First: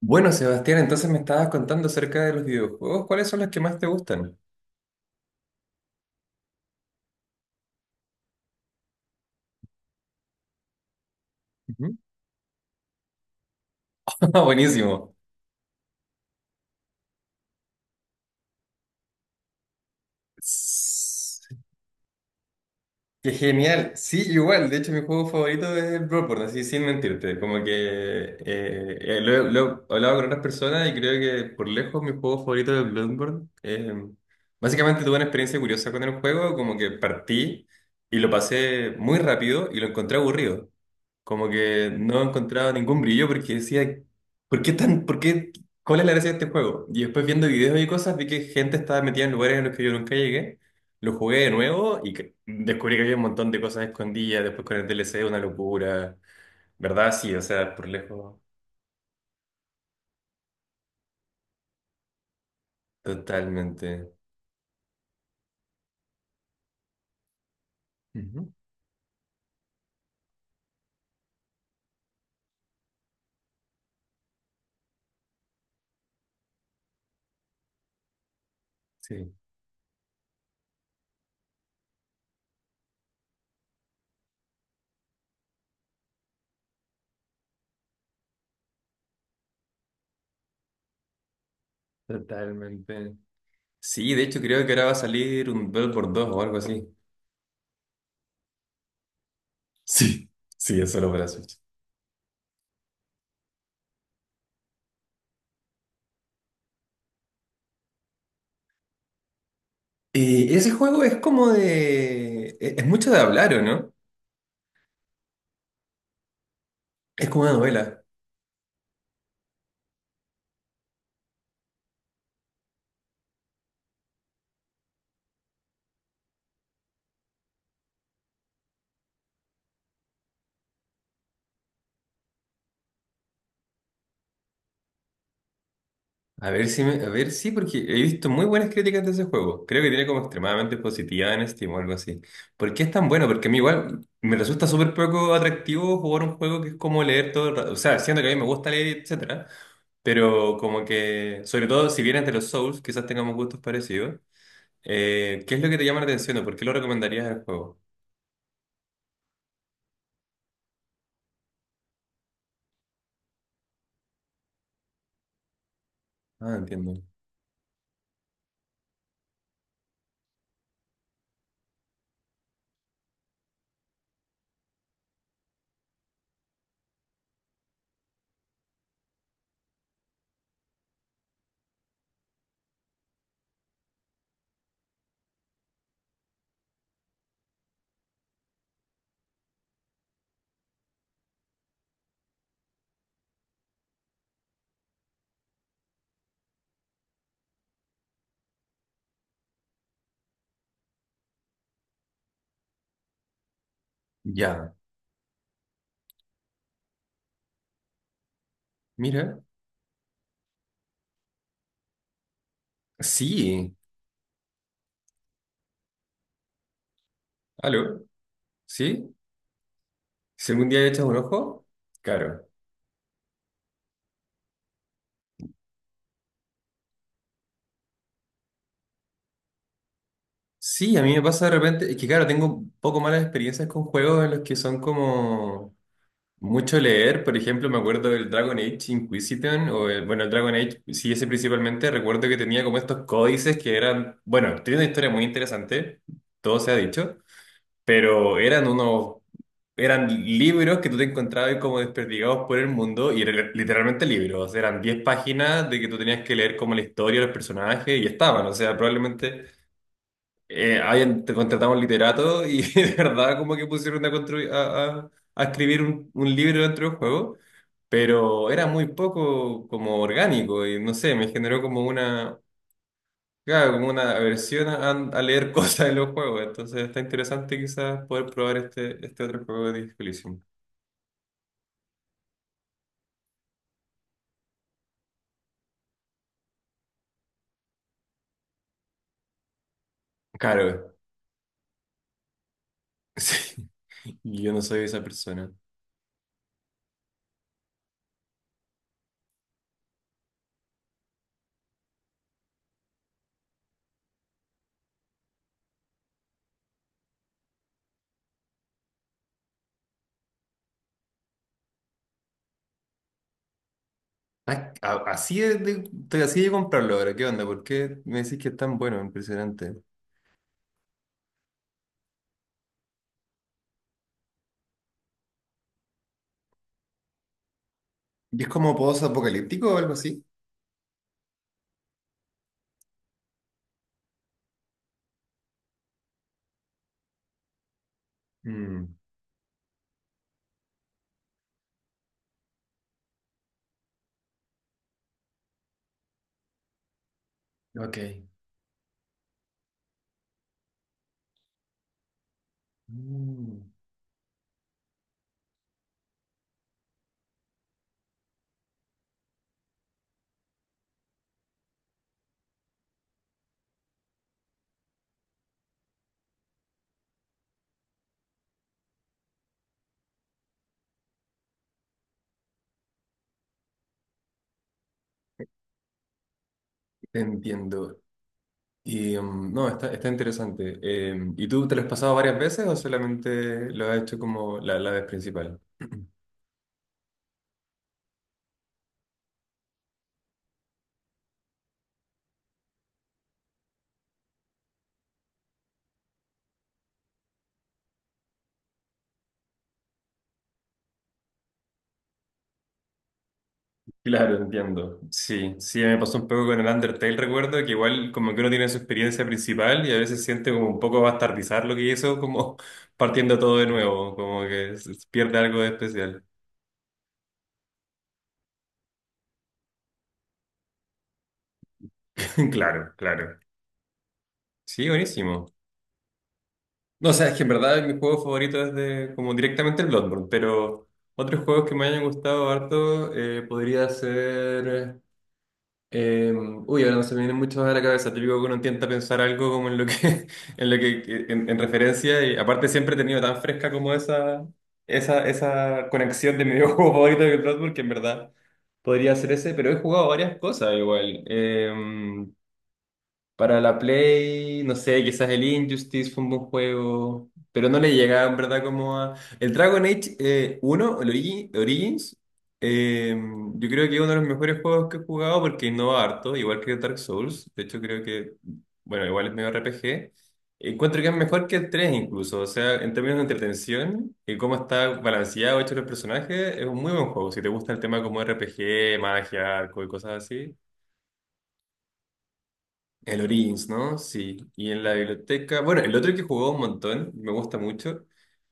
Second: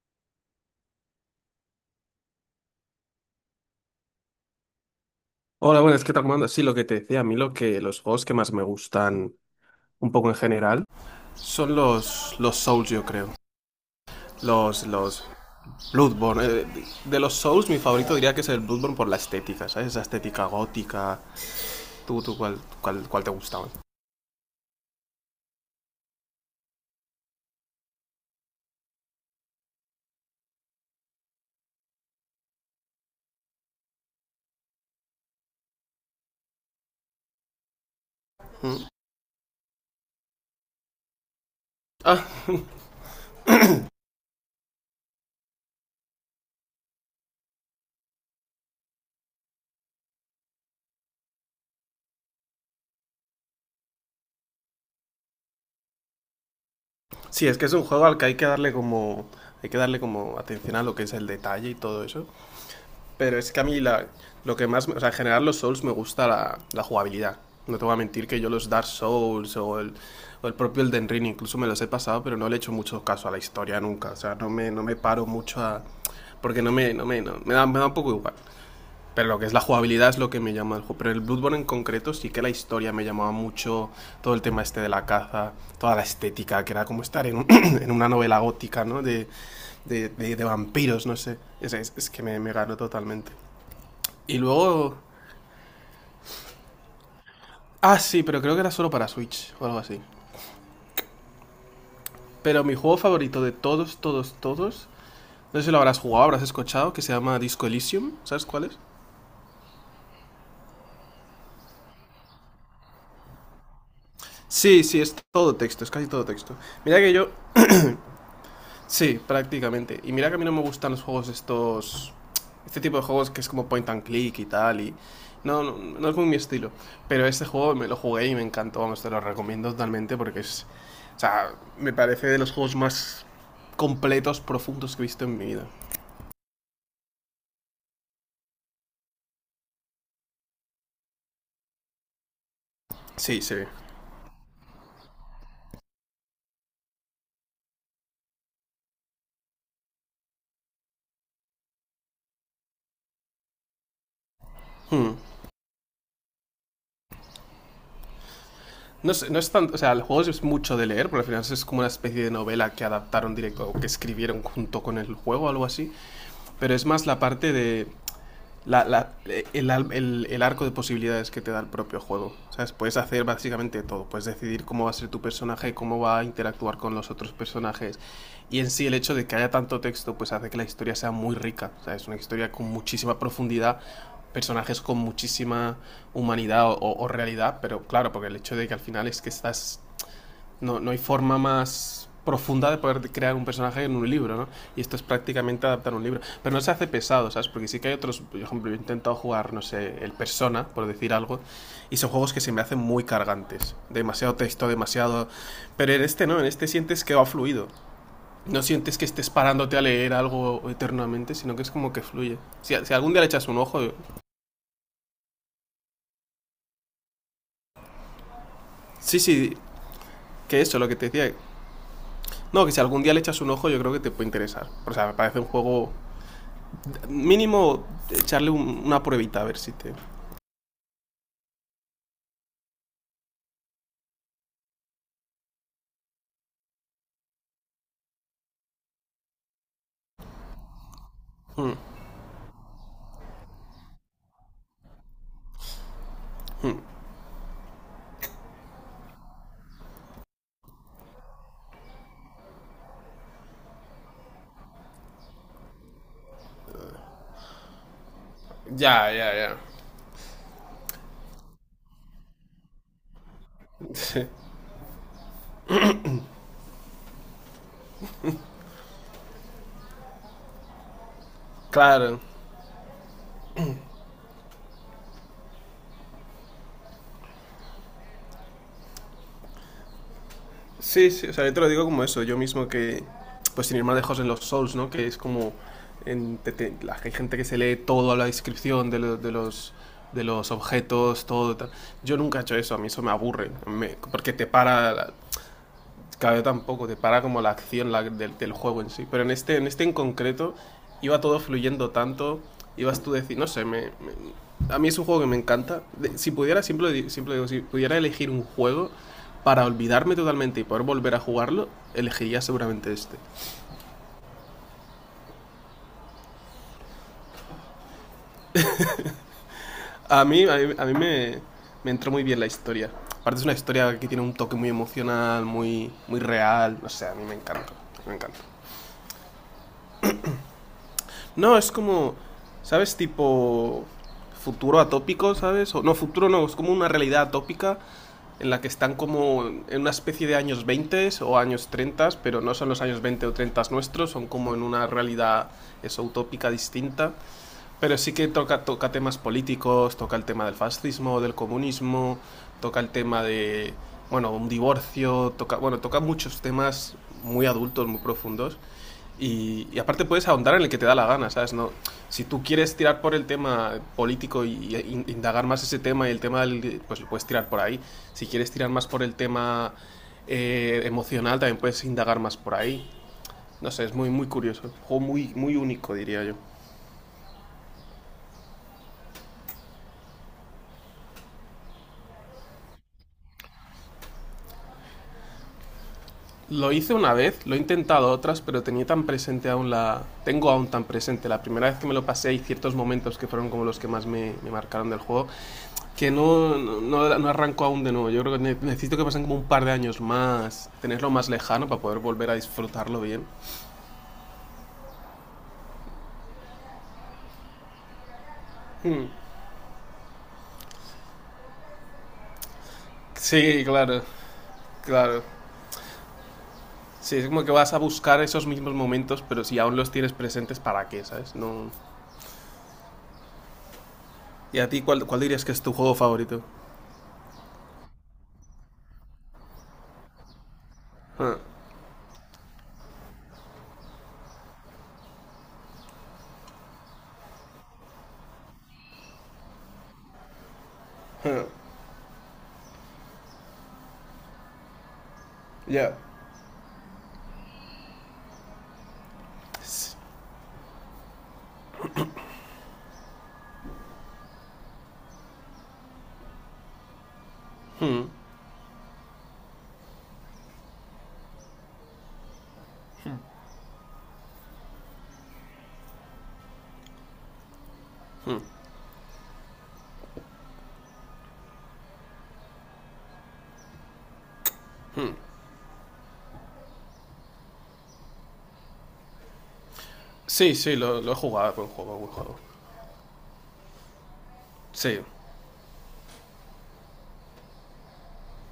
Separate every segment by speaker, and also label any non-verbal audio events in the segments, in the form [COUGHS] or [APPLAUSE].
Speaker 1: Bueno, Sebastián, entonces me estabas contando acerca de los videojuegos. ¿Cuáles son los que más te gustan?
Speaker 2: Hola, buenas, ¿qué tal, comando? Sí, lo que te decía, a mí los juegos que más me gustan un poco en general son
Speaker 1: Ujú.
Speaker 2: los Souls, yo creo.
Speaker 1: [LAUGHS]
Speaker 2: Los,
Speaker 1: Buenísimo.
Speaker 2: los Bloodborne. De los Souls, mi favorito diría que es el Bloodborne por la estética, ¿sabes? Esa estética gótica.
Speaker 1: S-
Speaker 2: ¿Tú cuál te
Speaker 1: Qué
Speaker 2: gustaba?
Speaker 1: genial. Sí, igual. De hecho, mi juego favorito es el Bloodborne, así sin mentirte. Como que lo he hablado con otras personas y creo que por lejos mi juego favorito es Bloodborne. Básicamente tuve una experiencia curiosa con el juego, como que partí y lo
Speaker 2: Mm.
Speaker 1: pasé muy rápido y lo encontré aburrido. Como que no
Speaker 2: Ah,
Speaker 1: encontraba ningún brillo porque decía, ¿por qué, cuál es la gracia de este juego? Y después viendo videos y cosas vi que gente estaba metida en lugares en los que yo nunca llegué. Lo jugué de nuevo y descubrí que había un montón de cosas escondidas. Después con el DLC, una locura. ¿Verdad? Sí, o
Speaker 2: sí, es que es
Speaker 1: sea,
Speaker 2: un
Speaker 1: por
Speaker 2: juego al que
Speaker 1: lejos,
Speaker 2: hay que darle como... Hay que darle como atención a lo que es el detalle y todo eso. Pero es que
Speaker 1: totalmente.
Speaker 2: lo que más... O sea, en general los Souls me gusta la jugabilidad. No te voy a mentir que yo
Speaker 1: Ujú.
Speaker 2: los Dark Souls o el propio Elden Ring incluso me los he pasado, pero no le he hecho mucho caso a la historia nunca. O sea, no me paro mucho a... Porque me da un poco igual. Pero
Speaker 1: Sí,
Speaker 2: lo que es la jugabilidad es lo que me llama el juego. Pero el Bloodborne en concreto sí que la historia me llamaba mucho. Todo el tema este de la caza, toda la estética, que era como estar en [CLEARS THROAT] [COUGHS] en una novela gótica, ¿no? De de vampiros, no sé. Es que me ganó
Speaker 1: totalmente.
Speaker 2: totalmente.
Speaker 1: Sí, de
Speaker 2: Y
Speaker 1: hecho creo que ahora va a
Speaker 2: luego.
Speaker 1: salir un Bloodborne dos o algo así.
Speaker 2: Ah, sí, pero creo que era solo para Switch o algo así.
Speaker 1: Sí, sí, es solo para Switch.
Speaker 2: Pero mi juego favorito de todos, todos, todos. No sé si lo habrás jugado, habrás escuchado, que se llama Disco Elysium. ¿Sabes cuál es?
Speaker 1: Y ese juego es como de... Es mucho de hablar, ¿o no?
Speaker 2: Sí, sí, es todo texto, es casi todo texto. Mira que
Speaker 1: Es
Speaker 2: yo.
Speaker 1: como una novela.
Speaker 2: Sí, prácticamente. Y mira que a mí no me gustan los juegos estos... Este tipo de juegos que es como point and click y tal, y... no es muy mi estilo. Pero este juego me lo jugué y me encantó, vamos, te lo recomiendo totalmente porque es... O sea, me parece de los juegos más completos, profundos que he visto en mi vida.
Speaker 1: A ver si me- A ver, sí, porque he visto muy buenas críticas de ese juego. Creo que tiene como extremadamente positiva en Steam o algo así. ¿Por qué es tan bueno?
Speaker 2: Sí,
Speaker 1: Porque a mí
Speaker 2: sí.
Speaker 1: igual me resulta súper poco atractivo jugar un juego que es como leer todo el rato. O sea, siendo que a mí me gusta leer, etcétera. Pero como que, sobre todo si vienes de los Souls, quizás tengamos gustos parecidos.
Speaker 2: Hmm.
Speaker 1: ¿Qué es lo que te llama la atención o por qué lo recomendarías al juego?
Speaker 2: No es tanto, o sea, el juego es mucho de leer, porque al final es como una especie de novela que adaptaron directo o que escribieron junto con el juego, algo así.
Speaker 1: Ah,
Speaker 2: Pero es
Speaker 1: entiendo.
Speaker 2: más la parte de la, la- el arco de posibilidades que te da el propio juego. ¿Sabes? Puedes hacer básicamente todo. Puedes decidir cómo va a ser tu personaje, cómo va a interactuar con los otros personajes. Y en sí el hecho de que haya tanto texto pues hace que la historia sea muy rica. O sea, es una historia con muchísima profundidad, personajes con muchísima humanidad o realidad, pero claro, porque el hecho de que al final es que estás no, no hay forma más profunda de poder crear un personaje en un libro, ¿no? Y esto es prácticamente adaptar un libro. Pero no se hace pesado, ¿sabes? Porque sí que hay otros, por ejemplo, yo he intentado jugar, no sé, el Persona, por decir algo, y son juegos que se me hacen muy cargantes. Demasiado texto,
Speaker 1: Ya.
Speaker 2: demasiado... Pero en este no, en este sientes que va fluido. No sientes que estés
Speaker 1: Mira.
Speaker 2: parándote a leer algo eternamente, sino que es como que fluye. Si algún día le echas un
Speaker 1: Sí.
Speaker 2: ojo...
Speaker 1: ¿Aló? ¿Sí?
Speaker 2: Sí, sí,
Speaker 1: Si
Speaker 2: que
Speaker 1: algún
Speaker 2: eso,
Speaker 1: día
Speaker 2: lo que
Speaker 1: echas
Speaker 2: te
Speaker 1: un
Speaker 2: decía.
Speaker 1: ojo, claro.
Speaker 2: No, que si algún día le echas un ojo yo creo que te puede interesar. O sea, me parece un juego. Mínimo echarle una pruebita a ver si te...
Speaker 1: Sí, a mí me pasa de repente, es que claro, tengo un poco malas experiencias con juegos en los que son como mucho leer, por ejemplo, me acuerdo del Dragon Age Inquisition, o el, bueno, el Dragon Age, sí, ese
Speaker 2: Mm.
Speaker 1: principalmente, recuerdo que tenía como estos códices que eran, bueno, tiene una historia muy interesante, todo se ha dicho, pero eran unos, eran libros que tú te encontrabas como desperdigados por el mundo y eran literalmente libros, eran 10 páginas de que tú tenías que leer como la historia, los personajes y estaban, o sea, probablemente
Speaker 2: Ya.
Speaker 1: hayan te contratado un literato y [LAUGHS] de verdad como que pusieron a,
Speaker 2: Sí,
Speaker 1: construir, a escribir un libro dentro del juego. Pero era muy poco como orgánico y no sé, me generó como
Speaker 2: claro.
Speaker 1: una, claro, como una aversión a leer [LAUGHS] cosas en los juegos. Entonces está interesante quizás poder probar este, este otro juego de Disco Elysium.
Speaker 2: Sí, sí, o sea, yo te lo digo como eso, yo mismo que, pues sin ir más lejos en los Souls, ¿no? Que es como, en, la, hay gente que se lee todo a la descripción de los
Speaker 1: Claro,
Speaker 2: objetos, todo tal. Yo nunca he hecho eso, a mí eso me
Speaker 1: [LAUGHS]
Speaker 2: aburre,
Speaker 1: sí,
Speaker 2: me- porque te
Speaker 1: yo no soy
Speaker 2: para
Speaker 1: esa
Speaker 2: la-
Speaker 1: persona.
Speaker 2: Claro, tampoco, te para como la acción la- del juego en sí. Pero en este en concreto, iba todo fluyendo tanto, ibas tú a decir, no sé, a mí es un juego que me encanta. De- si pudiera, siempre digo, si pudiera elegir un juego para olvidarme totalmente y poder volver a jugarlo, elegiría seguramente este.
Speaker 1: Ah, así de, estoy así de comprarlo ahora. ¿Qué onda? ¿Por qué me decís que es tan bueno? Impresionante.
Speaker 2: A mí me entró muy bien la historia. Aparte es una historia que tiene un toque muy emocional, muy real, no sé, a mí me encanta, me encanta.
Speaker 1: ¿Y es como post-apocalíptico o algo así?
Speaker 2: No, es como, ¿sabes? Tipo futuro atópico, ¿sabes? O, no, futuro no, es como una realidad atópica en la que están
Speaker 1: Mm,
Speaker 2: como en una especie de años 20 o años 30, pero no son los años 20 o 30 nuestros, son como en una realidad eso, utópica distinta.
Speaker 1: ok.
Speaker 2: Pero sí que toca, toca temas políticos, toca el tema del fascismo, del comunismo, toca el tema
Speaker 1: Mm,
Speaker 2: de, bueno, un divorcio, toca, bueno, toca muchos temas muy adultos, muy profundos. Y aparte puedes ahondar en el que te da la gana, ¿sabes? No, si tú quieres tirar por el tema político y indagar más ese tema y el tema del, pues puedes tirar por ahí. Si quieres tirar más por el tema emocional, también puedes indagar más por ahí. No sé, es muy, muy curioso. Un juego muy, muy único, diría yo.
Speaker 1: te entiendo. Y no, está, está interesante. ¿Y tú te lo has pasado varias veces o solamente lo has hecho como la vez principal?
Speaker 2: Lo hice una vez, lo he intentado otras, pero tenía tan presente aún la... Tengo aún tan presente la primera vez que me lo pasé y ciertos momentos que fueron como los que más me marcaron del juego, que no arranco aún de nuevo. Yo creo que necesito que pasen como un par de años más, tenerlo más lejano para poder volver a disfrutarlo bien.
Speaker 1: Claro, entiendo. Sí, sí, me pasó un poco con el Undertale, recuerdo que igual como que uno tiene su
Speaker 2: Hmm.
Speaker 1: experiencia principal y a veces siente como un poco bastardizar lo que hizo, como [LAUGHS] partiendo todo
Speaker 2: Sí,
Speaker 1: de
Speaker 2: claro,
Speaker 1: nuevo, como que se
Speaker 2: claro.
Speaker 1: pierde algo de especial.
Speaker 2: Sí, es como que vas a buscar esos mismos momentos, pero si aún los tienes presentes, ¿para qué, sabes? No...
Speaker 1: [LAUGHS] Claro, claro.
Speaker 2: ¿Y a ti
Speaker 1: Sí,
Speaker 2: cuál, dirías
Speaker 1: buenísimo.
Speaker 2: que es tu juego favorito?
Speaker 1: No, o sea, es que en verdad mi juego favorito es de, como directamente el Bloodborne, pero
Speaker 2: Ah,
Speaker 1: otros juegos que me hayan gustado harto podría ser... Eh, uy, ahora no se me vienen muchos a la cabeza. Típico que uno intenta pensar algo como en lo que, [LAUGHS] en lo que,
Speaker 2: ah,
Speaker 1: en referencia. Y aparte siempre he tenido tan fresca como esa, esa,
Speaker 2: ya.
Speaker 1: esa
Speaker 2: Yeah.
Speaker 1: conexión de mi videojuego [LAUGHS] favorito de Bloodborne, que en verdad podría ser ese, pero he jugado varias cosas igual. Para la Play, no sé, quizás el Injustice fue un buen juego, pero no le
Speaker 2: Hmm,
Speaker 1: llegaba en verdad como a... El Dragon Age 1, el Origins, eh, yo creo que es uno de los mejores juegos que he jugado porque innova harto, igual que Dark Souls. De hecho, creo que,
Speaker 2: hmm.
Speaker 1: bueno, igual es medio RPG. Encuentro que es mejor que el 3 incluso, o sea, en términos de entretención y cómo está balanceado, hecho los personajes, es un muy buen juego. Si te gusta el tema como RPG, magia, arco y cosas
Speaker 2: Sí,
Speaker 1: así,
Speaker 2: sí, lo he jugado, buen juego, buen juego.
Speaker 1: el Origins, ¿no? Sí. Y en la
Speaker 2: Sí.
Speaker 1: biblioteca, bueno, el otro que jugó un montón, me gusta mucho,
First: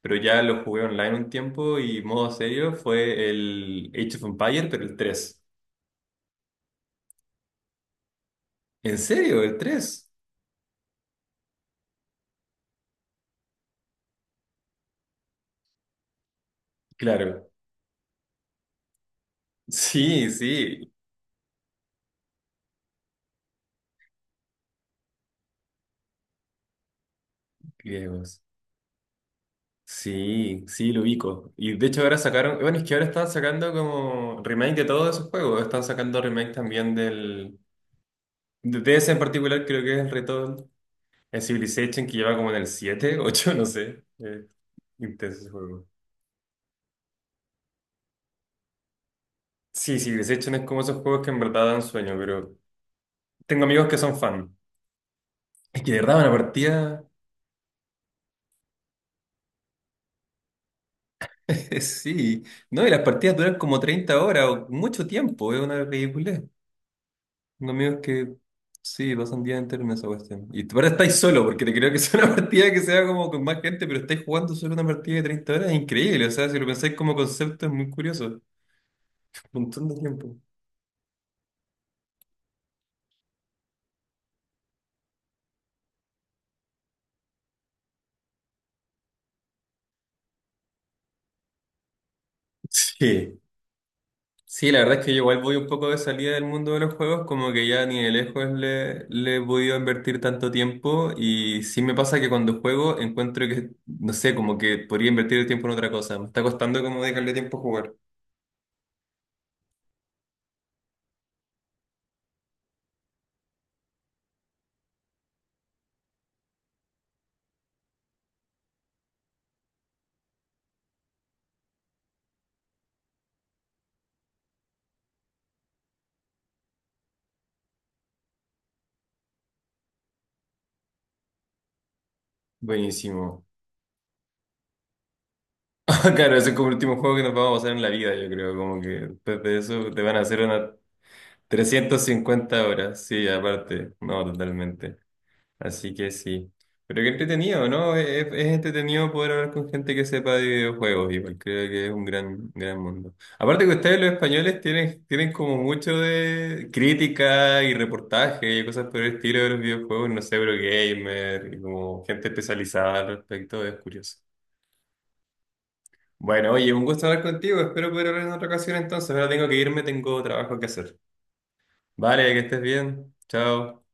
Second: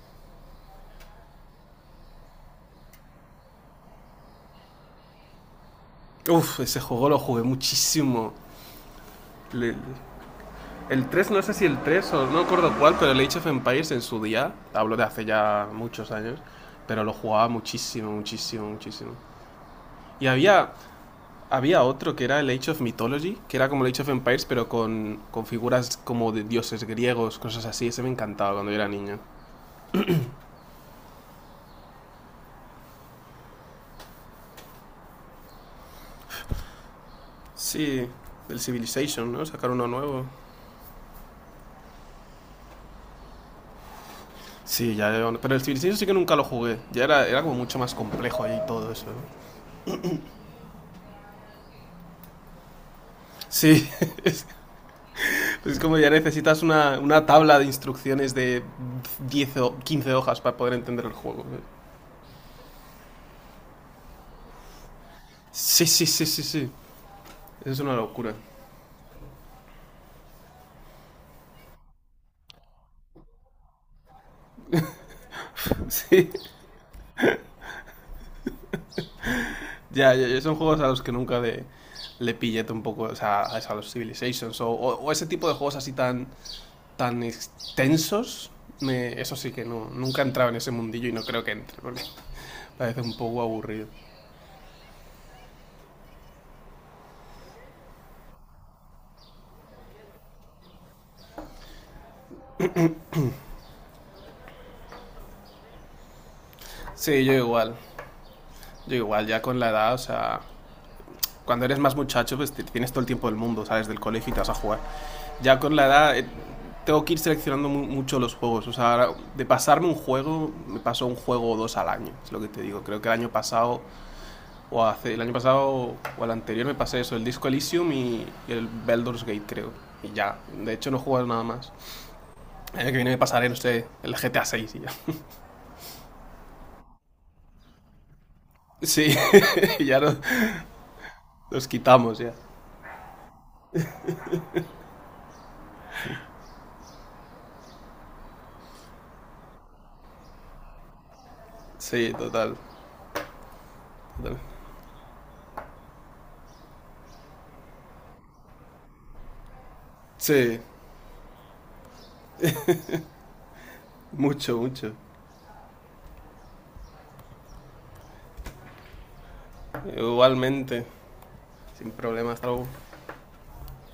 Speaker 1: pero ya lo jugué online un tiempo y modo serio fue el Age of Empires, pero el 3.
Speaker 2: Uf, ese juego lo jugué muchísimo.
Speaker 1: ¿En serio? ¿El
Speaker 2: Le-
Speaker 1: 3?
Speaker 2: el 3, no sé si el 3 o no recuerdo cuál, pero el Age of Empires en su día, hablo de hace ya muchos años, pero lo
Speaker 1: Claro.
Speaker 2: jugaba
Speaker 1: [LAUGHS]
Speaker 2: muchísimo, muchísimo, muchísimo. Y
Speaker 1: Sí,
Speaker 2: había,
Speaker 1: sí.
Speaker 2: había otro que era el Age of Mythology, que era como el Age of Empires, pero con figuras como de dioses griegos, cosas así. Ese me
Speaker 1: Griegos.
Speaker 2: encantaba cuando yo era niño.
Speaker 1: Sí, sí, lo ubico. Y de hecho ahora sacaron, bueno, es que ahora están sacando como remake de todos esos juegos. Están sacando remake también del...
Speaker 2: Sí, el
Speaker 1: De ese en
Speaker 2: Civilization, ¿no?
Speaker 1: particular
Speaker 2: Sacar
Speaker 1: creo
Speaker 2: uno
Speaker 1: que es el
Speaker 2: nuevo.
Speaker 1: reto, el Civilization que lleva como en el 7, [LAUGHS] 8, no sé.
Speaker 2: Sí, ya.
Speaker 1: Intenso ese
Speaker 2: Pero el
Speaker 1: juego.
Speaker 2: Civilization sí que nunca lo jugué. Era como mucho más complejo ahí todo eso. ¿No?
Speaker 1: Sí, sí, Civilization es como esos juegos que en verdad dan sueño, pero tengo amigos
Speaker 2: Sí,
Speaker 1: que son
Speaker 2: [LAUGHS] es,
Speaker 1: fan.
Speaker 2: es
Speaker 1: Es que
Speaker 2: como
Speaker 1: de
Speaker 2: ya
Speaker 1: verdad una
Speaker 2: necesitas
Speaker 1: partida,
Speaker 2: una tabla de instrucciones de 10 o 15 hojas para poder entender el juego. ¿No?
Speaker 1: [LAUGHS] sí, no, y las partidas duran como 30 horas o mucho tiempo, es una
Speaker 2: Sí, sí, sí,
Speaker 1: ridiculez.
Speaker 2: sí, sí. Eso
Speaker 1: Tengo
Speaker 2: es una
Speaker 1: amigos
Speaker 2: locura.
Speaker 1: que, sí, pasan día entero en esa cuestión. Y ahora estáis solo, porque te creo que es una [LAUGHS] partida que sea como con más gente, pero estáis jugando solo una partida de 30 horas, es increíble, o
Speaker 2: [LAUGHS] Sí,
Speaker 1: sea, si lo pensáis como concepto es muy curioso. Un montón de
Speaker 2: ya,
Speaker 1: tiempo.
Speaker 2: ya, ya son juegos a los que nunca le pillé un poco, o sea, a los Civilizations o ese tipo de juegos así tan, tan extensos. Me- eso sí que no, nunca he entrado en ese mundillo y no creo que entre, porque [LAUGHS] parece un
Speaker 1: Sí.
Speaker 2: poco aburrido.
Speaker 1: Sí, la verdad es que yo igual voy un poco de salida del mundo de los juegos, como que ya ni de lejos le he podido invertir tanto tiempo y sí me pasa que cuando juego encuentro que, no sé, como que podría invertir el tiempo en otra cosa. Me está costando como
Speaker 2: Sí,
Speaker 1: dejarle
Speaker 2: yo
Speaker 1: tiempo a
Speaker 2: igual.
Speaker 1: jugar.
Speaker 2: Yo igual, ya con la edad, o sea, cuando eres más muchacho, pues te- tienes todo el tiempo del mundo, sales del colegio y te vas a jugar. Ya con la edad, tengo que ir seleccionando mucho los juegos. O sea, ahora, de pasarme un juego, me paso un juego o dos al año, es lo que te digo. Creo que el año pasado, o hace, el año pasado o el anterior me pasé eso, el Disco Elysium y el Baldur's Gate, creo. Y ya, de hecho no he jugado nada más. El año que viene me
Speaker 1: Buenísimo.
Speaker 2: pasaré, no sé, el GTA 6 y ya. [LAUGHS]
Speaker 1: [LAUGHS] Claro, ese es como el último juego que nos vamos a pasar en la vida, yo creo, como que
Speaker 2: Sí,
Speaker 1: después de
Speaker 2: [LAUGHS]
Speaker 1: eso
Speaker 2: ya
Speaker 1: te van
Speaker 2: no-
Speaker 1: a hacer unas
Speaker 2: nos
Speaker 1: trescientas
Speaker 2: quitamos ya.
Speaker 1: cincuenta horas, sí, aparte, no, totalmente. Así que sí. Pero qué entretenido, ¿no? Es entretenido poder hablar con gente que sepa de videojuegos, igual creo que es un
Speaker 2: Sí,
Speaker 1: gran,
Speaker 2: total.
Speaker 1: gran mundo. Aparte que ustedes los españoles tienen, tienen como mucho de crítica y reportaje y cosas por el estilo de los videojuegos, no sé,
Speaker 2: Sí,
Speaker 1: Eurogamer, y como gente especializada al respecto, es curioso.
Speaker 2: mucho, mucho.
Speaker 1: Bueno, oye, un gusto hablar contigo, espero poder hablar en otra ocasión entonces, ahora tengo que irme, tengo trabajo que
Speaker 2: Igualmente,
Speaker 1: hacer.
Speaker 2: sin
Speaker 1: Vale,
Speaker 2: problemas.
Speaker 1: que estés
Speaker 2: Hasta
Speaker 1: bien, chao.